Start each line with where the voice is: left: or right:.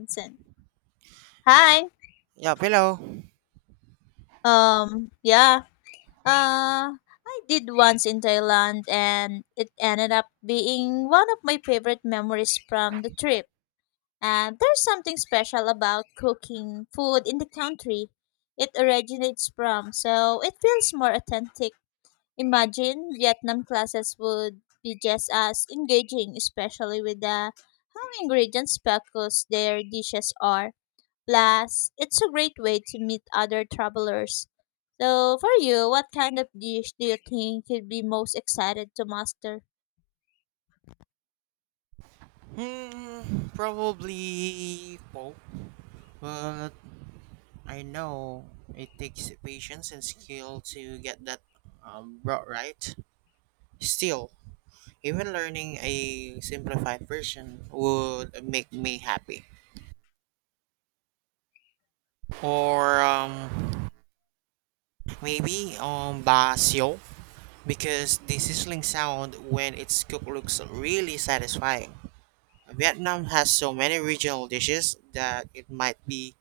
left: Vincent. Hi.
right: Yeah, hello.
left: Um. Yeah. Uh. I did once in Thailand, and it ended up being one of my favorite memories from the trip. And there's something special about cooking food in the country it originates from, so it feels more authentic. Imagine Vietnam classes would be just as engaging, especially with the how ingredients focused their dishes are. Plus, it's a great way to meet other travelers. So, for you, what kind of dish do you think you'd be most excited to master?
right: Hmm, Probably both. But I know it takes patience and skill to get that brought right. Still, even learning a simplified version would make me happy. Or maybe basyo because the sizzling sound when it's cooked looks really satisfying. Vietnam has so many regional dishes that it might be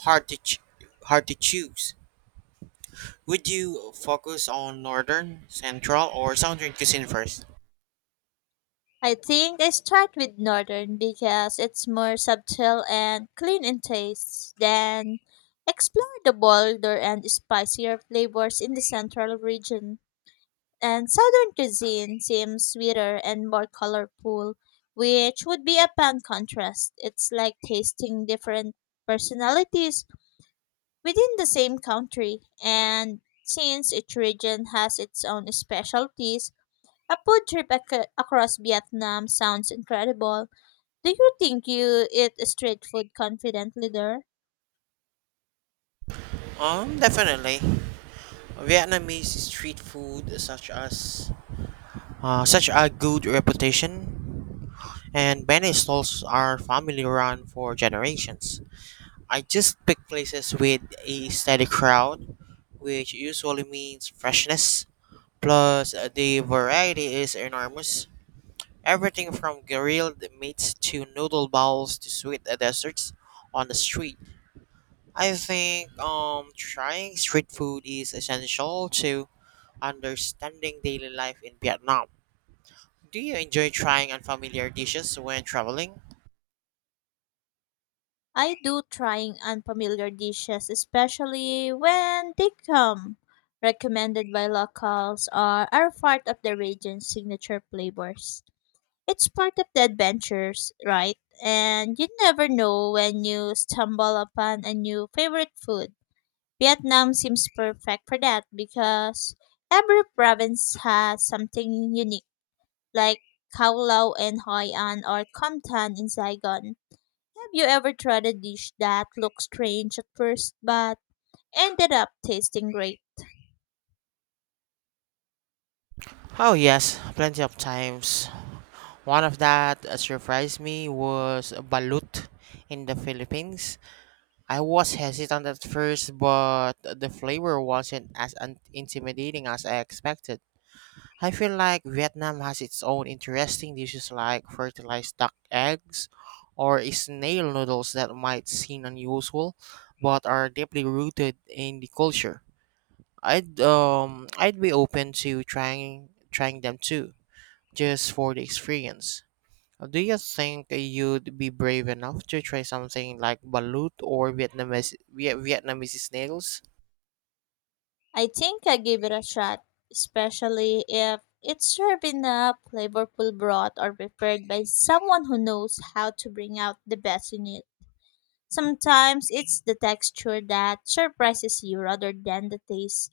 right: hard to ch- hard to choose. Would you focus on northern, central, or southern cuisine first?
left: I think I start with northern because it's more subtle and clean in taste. Then, explore the bolder and spicier flavors in the central region. And southern cuisine seems sweeter and more colorful, which would be a fun contrast. It's like tasting different personalities within the same country. And since each region has its own specialties, a food trip across Vietnam sounds incredible. Do you think you eat street food confidently there?
right: Definitely. Vietnamese street food such as such a good reputation, and many stalls are family run for generations. I just pick places with a steady crowd, which usually means freshness. Plus, the variety is enormous. Everything from grilled meats to noodle bowls to sweet desserts on the street. I think trying street food is essential to understanding daily life in Vietnam. Do you enjoy trying unfamiliar dishes when traveling?
left: I do trying unfamiliar dishes, especially when they come recommended by locals or are part of the region's signature flavors. It's part of the adventures, right? And you never know when you stumble upon a new favorite food. Vietnam seems perfect for that because every province has something unique, like Khao Lao in Hoi An or Com Tan in Saigon. Have you ever tried a dish that looked strange at first but ended up tasting great?
right: Oh, yes, plenty of times. One of that surprised me was balut in the Philippines. I was hesitant at first, but the flavor wasn't as intimidating as I expected. I feel like Vietnam has its own interesting dishes like fertilized duck eggs or snail noodles that might seem unusual but are deeply rooted in the culture. I'd be open to trying them too, just for the experience. Do you think you'd be brave enough to try something like balut or Vietnamese snails?
left: I think I give it a shot, especially if it's served in a flavorful broth or prepared by someone who knows how to bring out the best in it. Sometimes it's the texture that surprises you rather than the taste.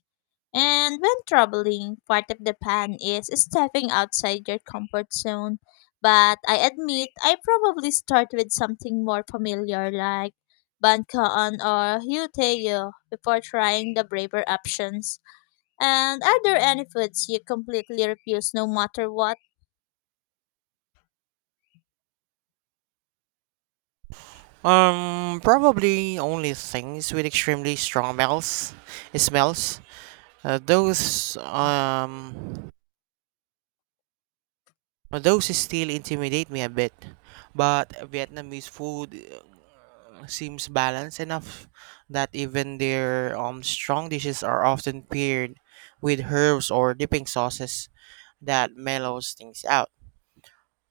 left: And when traveling, part of the plan is stepping outside your comfort zone. But I admit I probably start with something more familiar like Bankaon or Hyuteo before trying the braver options. And are there any foods you completely refuse no matter what?
right: Probably only things with extremely strong smells. Smells. Uh, those um, those still intimidate me a bit. But Vietnamese food seems balanced enough that even their strong dishes are often paired with herbs or dipping sauces that mellows things out.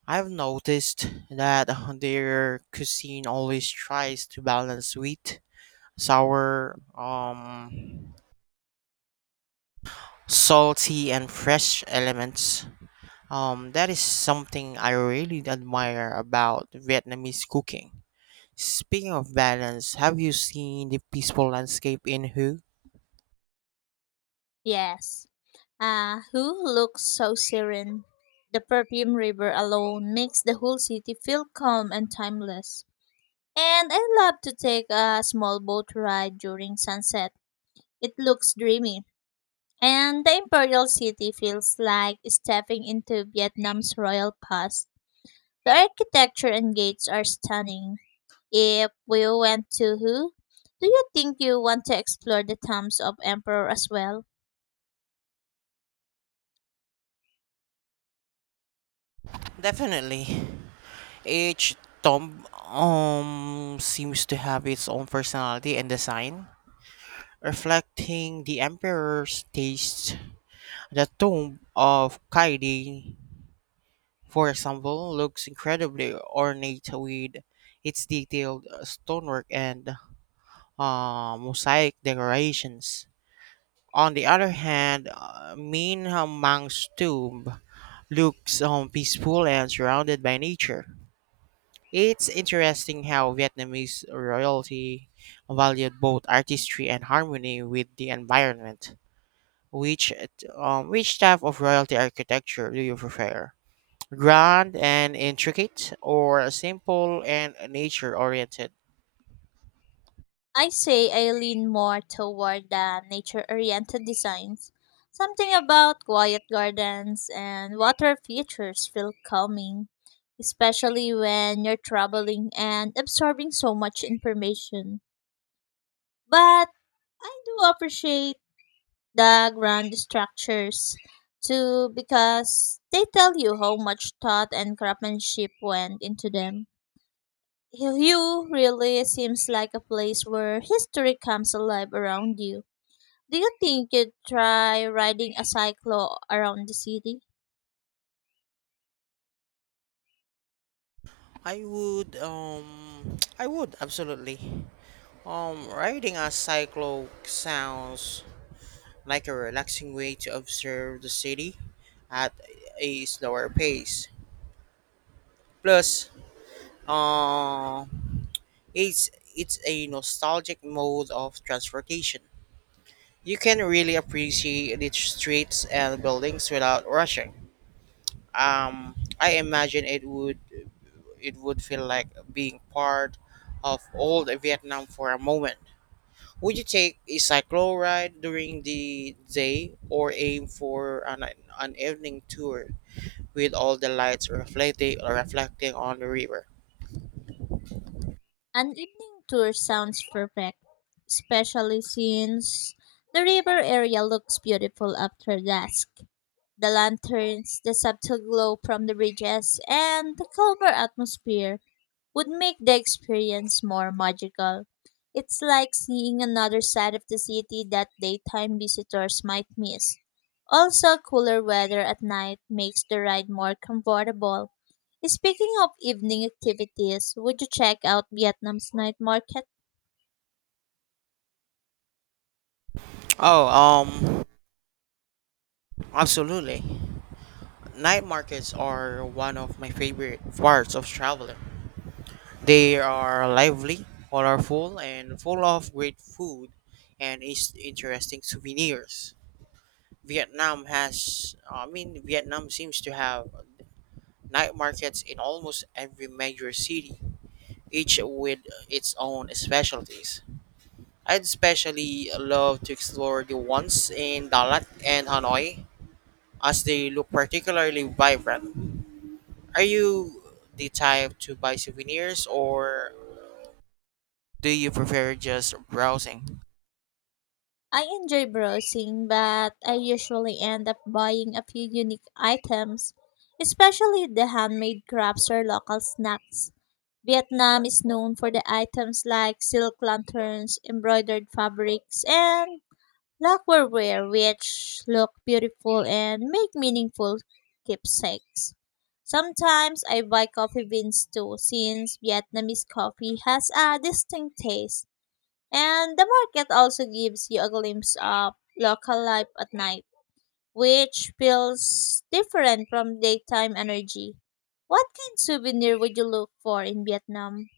right: I've noticed that their cuisine always tries to balance sweet, sour, salty, and fresh elements. That is something I really admire about Vietnamese cooking. Speaking of balance, have you seen the peaceful landscape in Hue?
left: Yes. Ah, who looks so serene? The perfume river alone makes the whole city feel calm and timeless. And I love to take a small boat ride during sunset. It looks dreamy. And the Imperial City feels like stepping into Vietnam's royal past. The architecture and gates are stunning. If we went to who, do you think you want to explore the tombs of emperor as well?
right: Definitely. Each tomb seems to have its own personality and design, reflecting the emperor's tastes. The tomb of Kaidi, for example, looks incredibly ornate with its detailed stonework and mosaic decorations. On the other hand, Min Mang's tomb looks peaceful and surrounded by nature. It's interesting how Vietnamese royalty valued both artistry and harmony with the environment. Which which type of royalty architecture do you prefer? Grand and intricate or simple and nature oriented?
left: I say I lean more toward the nature-oriented designs. Something about quiet gardens and water features feel calming, especially when you're traveling and absorbing so much information. But I do appreciate the grand structures too because they tell you how much thought and craftsmanship went into them. Hugh really seems like a place where history comes alive around you. Do you think you'd try riding a cyclo around the city?
right: I would I would absolutely. Riding a cyclo sounds like a relaxing way to observe the city at a slower pace. Plus, uh, it's it's a nostalgic mode of transportation. You can really appreciate the streets and buildings without rushing. I imagine it would feel like being part of old Vietnam for a moment. Would you take a cycle ride during the day or aim for an evening tour with all the lights reflecting on the river?
left: An evening tour sounds perfect, especially since the river area looks beautiful after dusk. The lanterns, the subtle glow from the bridges, and the calmer atmosphere would make the experience more magical. It's like seeing another side of the city that daytime visitors might miss. Also, cooler weather at night makes the ride more comfortable. Speaking of evening activities, would you check out Vietnam's night market?
right: Oh, absolutely. Night markets are one of my favorite parts of traveling. They are lively, colorful, and full of great food and interesting souvenirs. Vietnam has, I mean, Vietnam seems to have night markets in almost every major city, each with its own specialties. I'd especially love to explore the ones in Dalat and Hanoi, as they look particularly vibrant. Are you the type to buy souvenirs or do you prefer just browsing?
left: I enjoy browsing, but I usually end up buying a few unique items, especially the handmade crafts or local snacks. Vietnam is known for the items like silk lanterns, embroidered fabrics, and lacquerware, which look beautiful and make meaningful keepsakes. Sometimes I buy coffee beans too, since Vietnamese coffee has a distinct taste. And the market also gives you a glimpse of local life at night, which feels different from daytime energy. What kind of souvenir would you look for in Vietnam?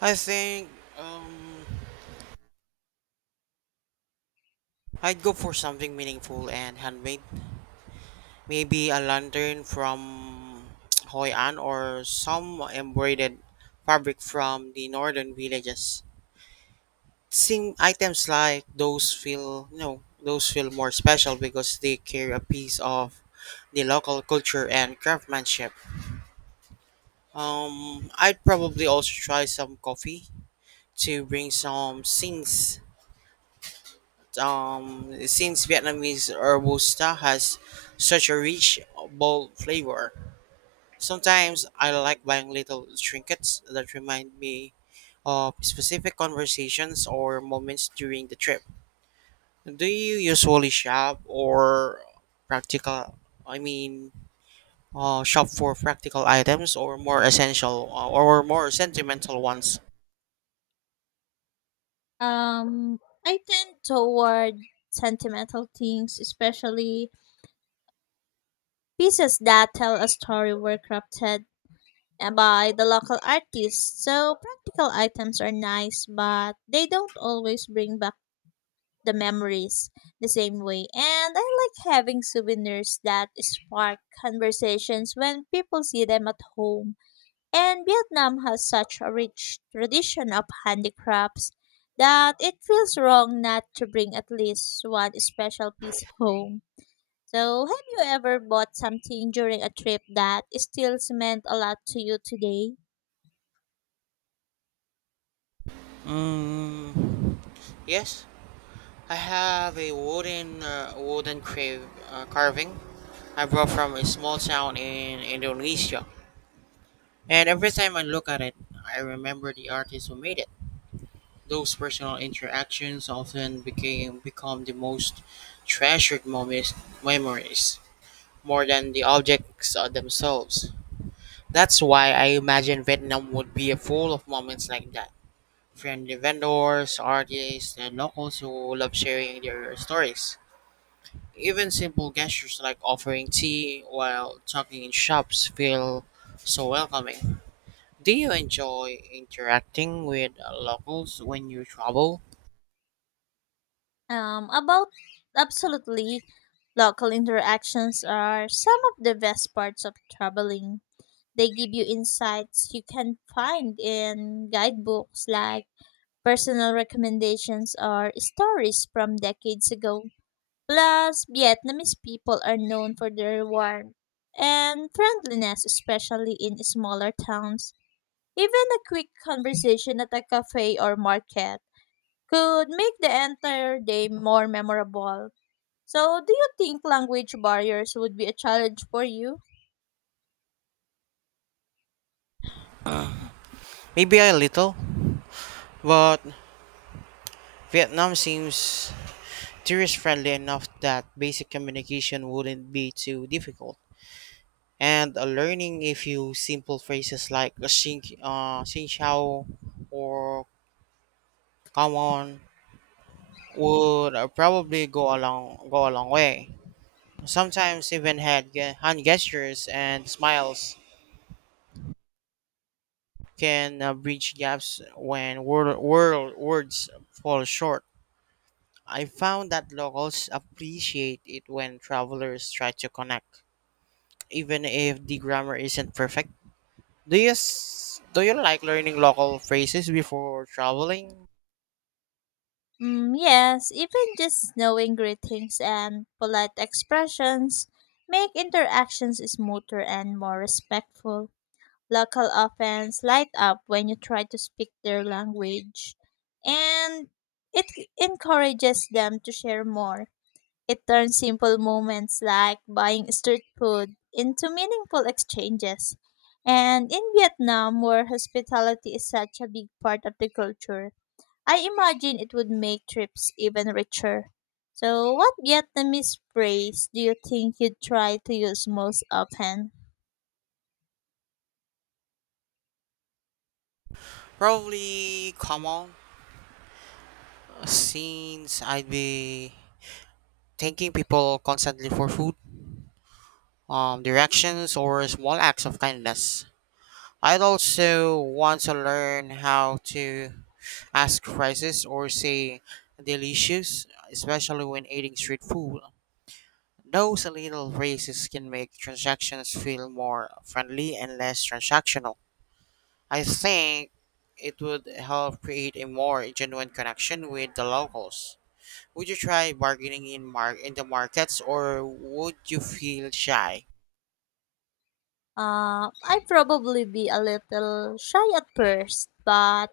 right: I think um, I'd go for something meaningful and handmade. Maybe a lantern from Hoi An or some embroidered fabric from the northern villages. Seeing items like those feel more special because they carry a piece of the local culture and craftsmanship. I'd probably also try some coffee to bring some since Vietnamese robusta has such a rich bold flavor. Sometimes I like buying little trinkets that remind me of specific conversations or moments during the trip. Do you usually shop or practical? I mean, Shop for practical items or more sentimental ones.
left: Um, I tend toward sentimental things, especially pieces that tell a story were crafted by the local artists. So practical items are nice, but they don't always bring back the memories the same way. And I like having souvenirs that spark conversations when people see them at home. And Vietnam has such a rich tradition of handicrafts that it feels wrong not to bring at least one special piece home. So, have you ever bought something during a trip that still meant a lot to you today?
right: Mm, yes, I have a carving I brought from a small town in Indonesia, and every time I look at it, I remember the artist who made it. Those personal interactions often became become the most treasured moments, memories, more than the objects themselves. That's why I imagine Vietnam would be full of moments like that. Friendly vendors, artists, and locals who love sharing their stories. Even simple gestures like offering tea while talking in shops feel so welcoming. Do you enjoy interacting with locals when you travel?
left: About Absolutely, local interactions are some of the best parts of traveling. They give you insights you can find in guidebooks like personal recommendations or stories from decades ago. Plus, Vietnamese people are known for their warmth and friendliness, especially in smaller towns. Even a quick conversation at a cafe or market could make the entire day more memorable. So, do you think language barriers would be a challenge for you?
right: Maybe a little, but Vietnam seems tourist friendly enough that basic communication wouldn't be too difficult. And learning a few simple phrases like xin chào or come on would probably go a long way. Sometimes even hand gestures and smiles can bridge gaps when words fall short. I found that locals appreciate it when travelers try to connect, even if the grammar isn't perfect. Do you like learning local phrases before traveling?
left: Mm, yes, even just knowing greetings and polite expressions make interactions smoother and more respectful. Local offense light up when you try to speak their language, and it encourages them to share more. It turns simple moments like buying street food into meaningful exchanges. And in Vietnam, where hospitality is such a big part of the culture, I imagine it would make trips even richer. So, what Vietnamese phrase do you think you try to use most often?
right: Probably common since I'd be thanking people constantly for food, directions, or small acts of kindness. I'd also want to learn how to ask prices or say delicious, especially when eating street food. Those little phrases can make transactions feel more friendly and less transactional. I think it would help create a more genuine connection with the locals. Would you try bargaining in the markets or would you feel shy?
left: I'd probably be a little shy at first, but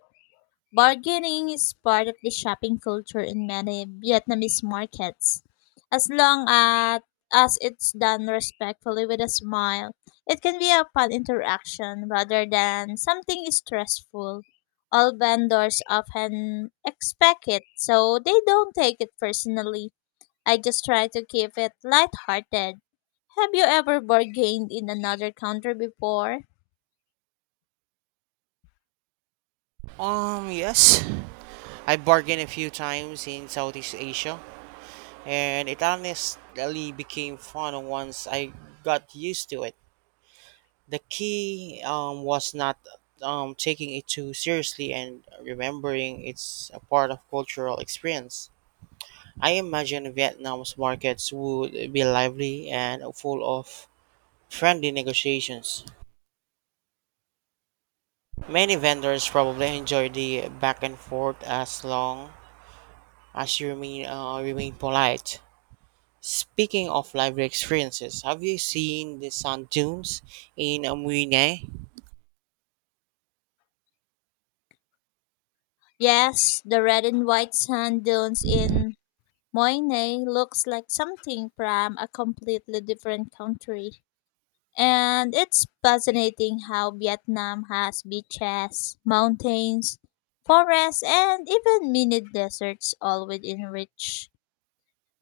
left: bargaining is part of the shopping culture in many Vietnamese markets. As long as it's done respectfully with a smile, it can be a fun interaction rather than something stressful. All vendors often expect it, so they don't take it personally. I just try to keep it lighthearted. Have you ever bargained in another country before?
right: Yes. I bargained a few times in Southeast Asia and it honestly became fun once I got used to it. The key was not taking it too seriously and remembering it's a part of cultural experience. I imagine Vietnam's markets would be lively and full of friendly negotiations. Many vendors probably enjoy the back and forth as long as you remain polite. Speaking of lively experiences, have you seen the sand dunes in Amuine?
left: Yes, the red and white sand dunes in Moine looks like something from a completely different country. And it's fascinating how Vietnam has beaches, mountains, forests, and even mini deserts all within reach.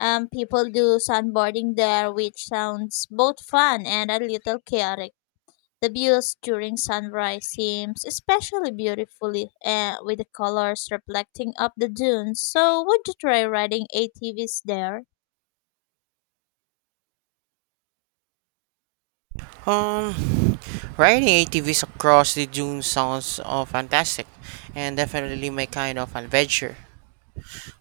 left: People do sandboarding there, which sounds both fun and a little chaotic. The views during sunrise seems especially beautifully with the colors reflecting up the dunes. So would you try riding ATVs there?
right: Um, Riding ATVs across the dunes sounds fantastic and definitely my kind of adventure.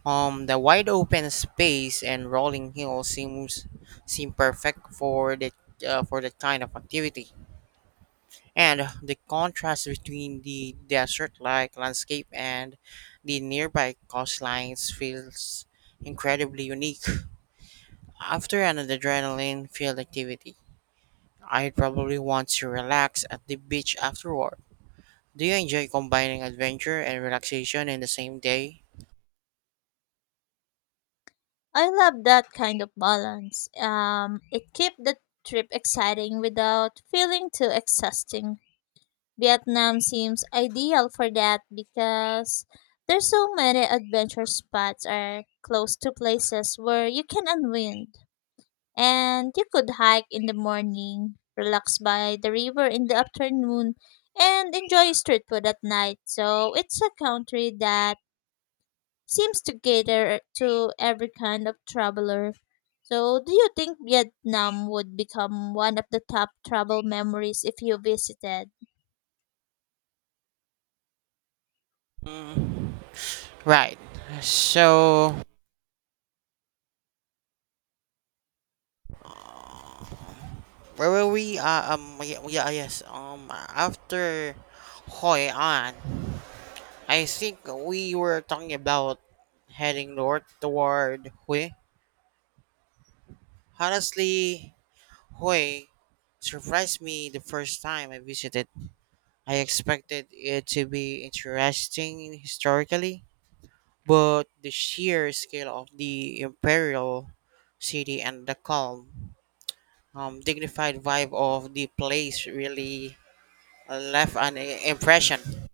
right: The wide open space and rolling hills seems seem perfect for the for that kind of activity. And the contrast between the desert-like landscape and the nearby coastlines feels incredibly unique. After an adrenaline-filled activity, I'd probably want to relax at the beach afterward. Do you enjoy combining adventure and relaxation in the same day?
left: I love that kind of balance. It keeps the trip exciting without feeling too exhausting. Vietnam seems ideal for that because there's so many adventure spots are close to places where you can unwind, and you could hike in the morning, relax by the river in the afternoon, and enjoy street food at night. So it's a country that seems to cater to every kind of traveler. So do you think Vietnam would become one of the top travel memories if you visited?
right: Mm, right. So where were we? Yeah, Yes. After Hoi An, I think we were talking about heading north toward Hue. Honestly, Hue surprised me the first time I visited. I expected it to be interesting historically, but the sheer scale of the imperial city and the calm, dignified vibe of the place really left impression.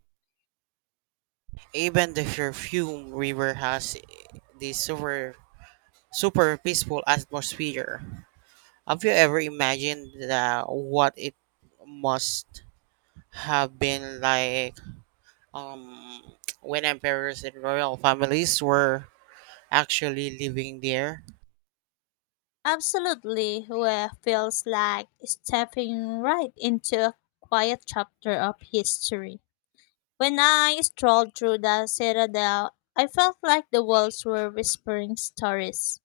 right: Even the perfume river has this super peaceful atmosphere. Have you ever imagined what it must have been like Um, when emperors and royal families were actually living there.
left: Absolutely, where feels like stepping right into a quiet chapter of history. When I strolled through the citadel, I felt like the walls were whispering stories,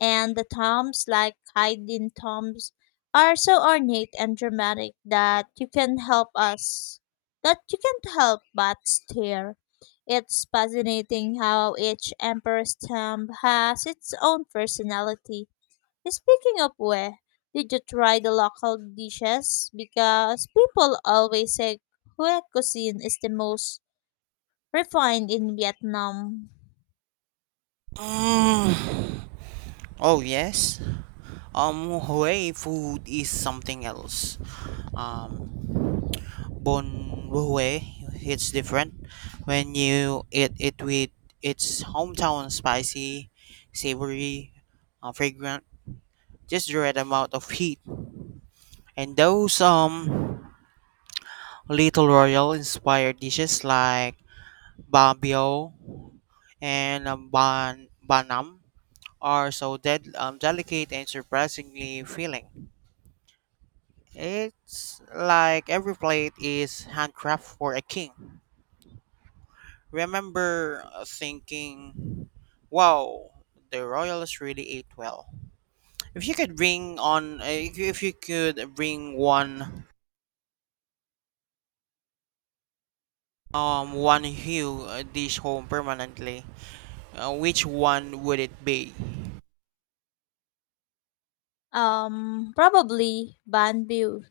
left: and the tombs, like hidden tombs, are so ornate and dramatic that you can help us, that you can't help but stare. It's fascinating how each emperor's tomb has its own personality. Speaking of where, did you try the local dishes? Because people always say Hue cuisine is the most refined in Vietnam.
right: Mm. Oh yes. Hue food is something else. Um, Bon Hue, it's different. When you eat it with its hometown spicy, savory, fragrant, just the right amount of heat. And those little royal inspired dishes like babio and Banam are so delicate and surprisingly filling. It's like every plate is handcrafted for a king. Remember thinking, wow, the royals really ate well. If you could bring on, If you could bring one hue dish home permanently, which one would it be?
left: Probably banh Bue.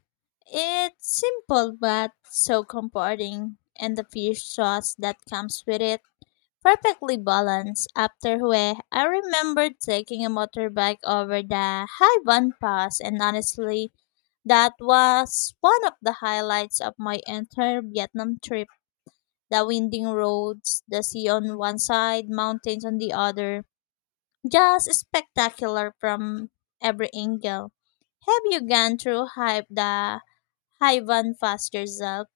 left: It's simple but so comforting, and the fish sauce that comes with it perfectly balanced. After Hue, I remember taking a motorbike over the Hai Van Pass, and honestly, that was one of the highlights of my entire Vietnam trip. The winding roads, the sea on one side, mountains on the other, just spectacular from every angle. Have you gone through Hive the Hivan fast yourself?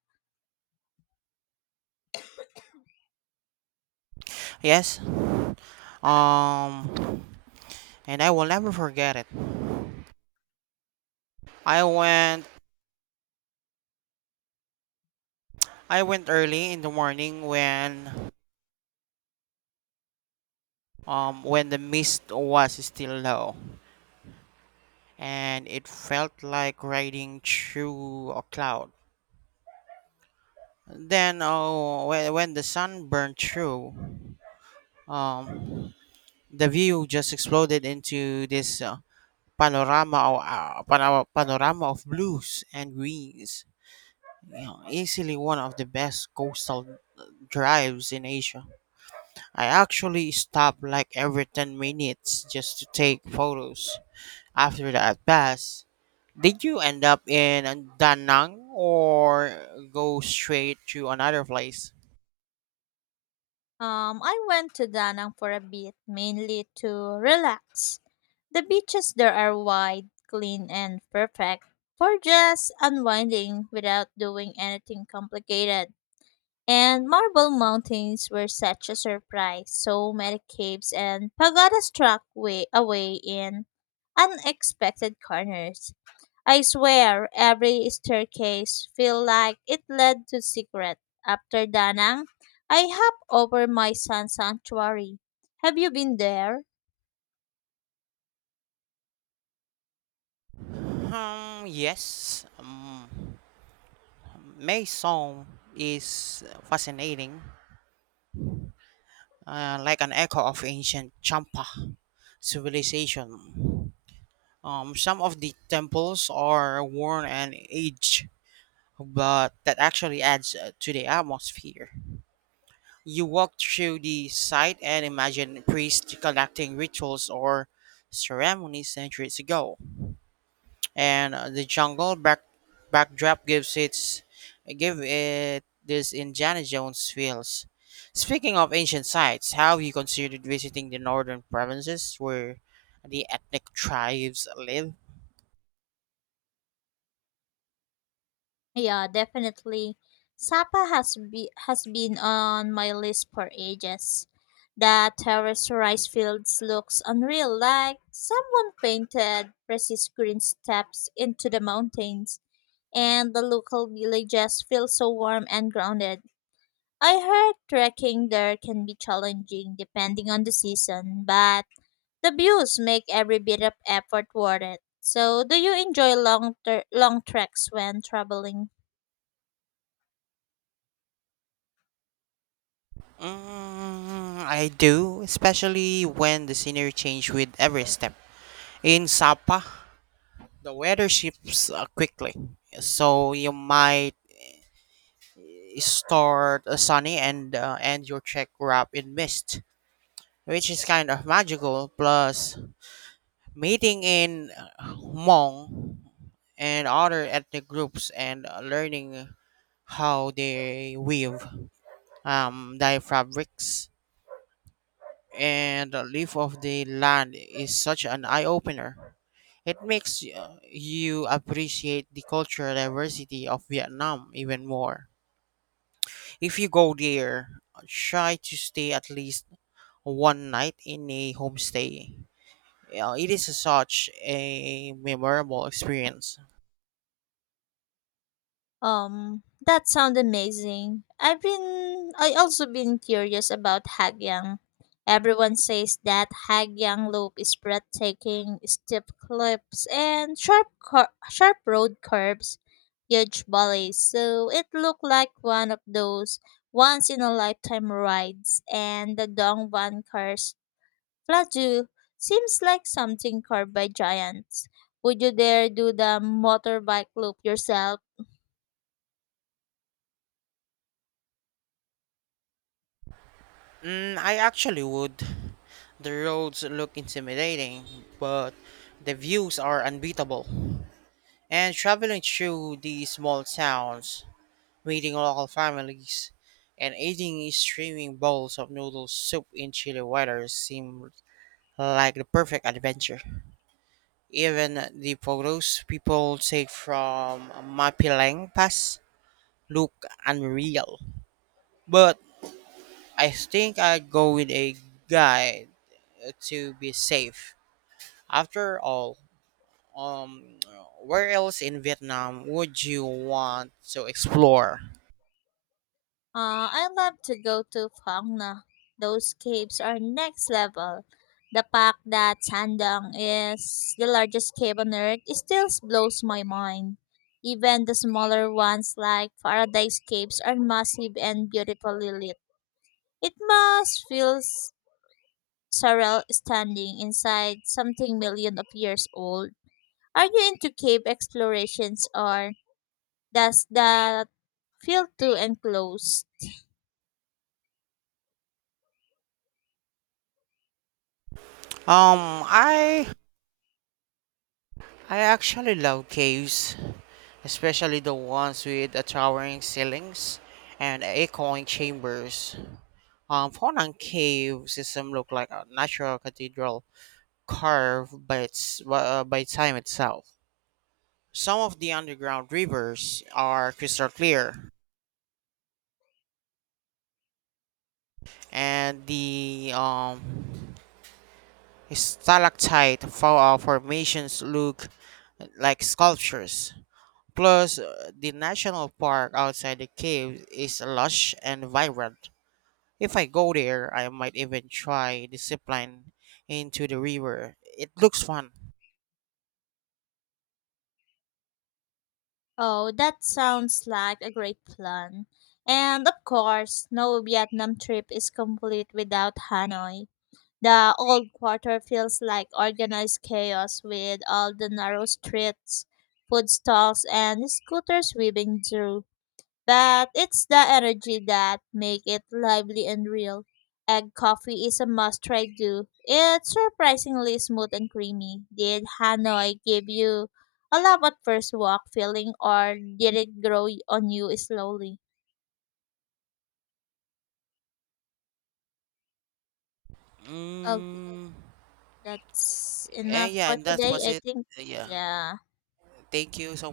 right: Yes. Um, and I will never forget it. I went I went early in the morning when the mist was still low and it felt like riding through a cloud. Then when the sun burned through um the view just exploded into this panorama of blues and greens. You know, easily one of the best coastal drives in Asia. I actually stop like every 10 minutes just to take photos after the at pass. Did you end up in Da Nang or go straight to another place?
left: I went to Danang for a bit, mainly to relax. The beaches there are wide, clean, and perfect for just unwinding without doing anything complicated. And marble mountains were such a surprise. So many caves and pagodas struck way away in unexpected corners. I swear every staircase feel like it led to secret. After Danang, I hop over my sun sanctuary. Have you been there?
right: Yes. Mae Song is fascinating, like an echo of ancient Champa civilization. Some of the temples are worn and aged, but that actually adds to the atmosphere. You walk through the site and imagine priests conducting rituals or ceremonies centuries ago. And the backdrop give it this Indiana Jones feels. Speaking of ancient sites, have you considered visiting the northern provinces where the ethnic tribes live?
left: Yeah, definitely. Has been on my list for ages. The terrace rice fields looks unreal like someone painted precious green steps into the mountains and the local villages feel so warm and grounded. I heard trekking there can be challenging depending on the season, but the views make every bit of effort worth it. So, do you enjoy long treks when traveling?
right: Mm, I do, especially when the scenery changes with every step. In Sapa, the weather shifts quickly, so you might start sunny and end your trek wrapped in mist, which is kind of magical. Plus, meeting in Hmong and other ethnic groups and learning how they weave their fabrics and the leaf of the land is such an eye opener. It makes you appreciate the cultural diversity of Vietnam even more. If you go there, try to stay at least one night in a homestay. Yeah, it is such a memorable experience.
left: That sounds amazing. I also been curious about Hagyang. Everyone says that Hagyang Loop is breathtaking, steep cliffs and sharp road curves, huge valleys. So it looked like one of those once in a lifetime rides. And the Dongban cars, Plateau seems like something carved by giants. Would you dare do the motorbike loop yourself?
right: Mm, I actually would. The roads look intimidating, but the views are unbeatable. And traveling through these small towns, meeting local families, and eating steaming bowls of noodle soup in chilly weather seem like the perfect adventure. Even the photos people take from Mapilang Pass look unreal. But I think I'd go with a guide to be safe. After all, um, where else in Vietnam would you want to explore?
left: I love to go to Phang Na. Those caves are next level. The fact that Sandang is the largest cave on earth it still blows my mind. Even the smaller ones like Paradise Caves are massive and beautifully lit. It must feel surreal standing inside something million of years old. Are you into cave explorations or does that feel too enclosed?
right: Um, I I actually love caves, especially the ones with the towering ceilings and echoing chambers. Faunang Cave system looked like a natural cathedral carved by its by time itself. Some of the underground rivers are crystal clear, and the formations look like sculptures. Plus, the national park outside the cave is lush and vibrant. If I go there, I might even try the zipline into the river. It looks fun.
left: Oh, that sounds like a great plan. And of course, no Vietnam trip is complete without Hanoi. The old quarter feels like organized chaos with all the narrow streets, food stalls, and scooters weaving through but it's the energy that make it lively and real. Egg coffee is a must try do. It's surprisingly smooth and creamy. Did Hanoi give you a love at first walk feeling or did it grow on you slowly? Okay,
right: Mm,
left: that's enough
right: and yeah,
left: for
right: and that
left: today.
right: was
left: I
right: it.
left: think
right: Yeah.
left: yeah.
right: Thank you so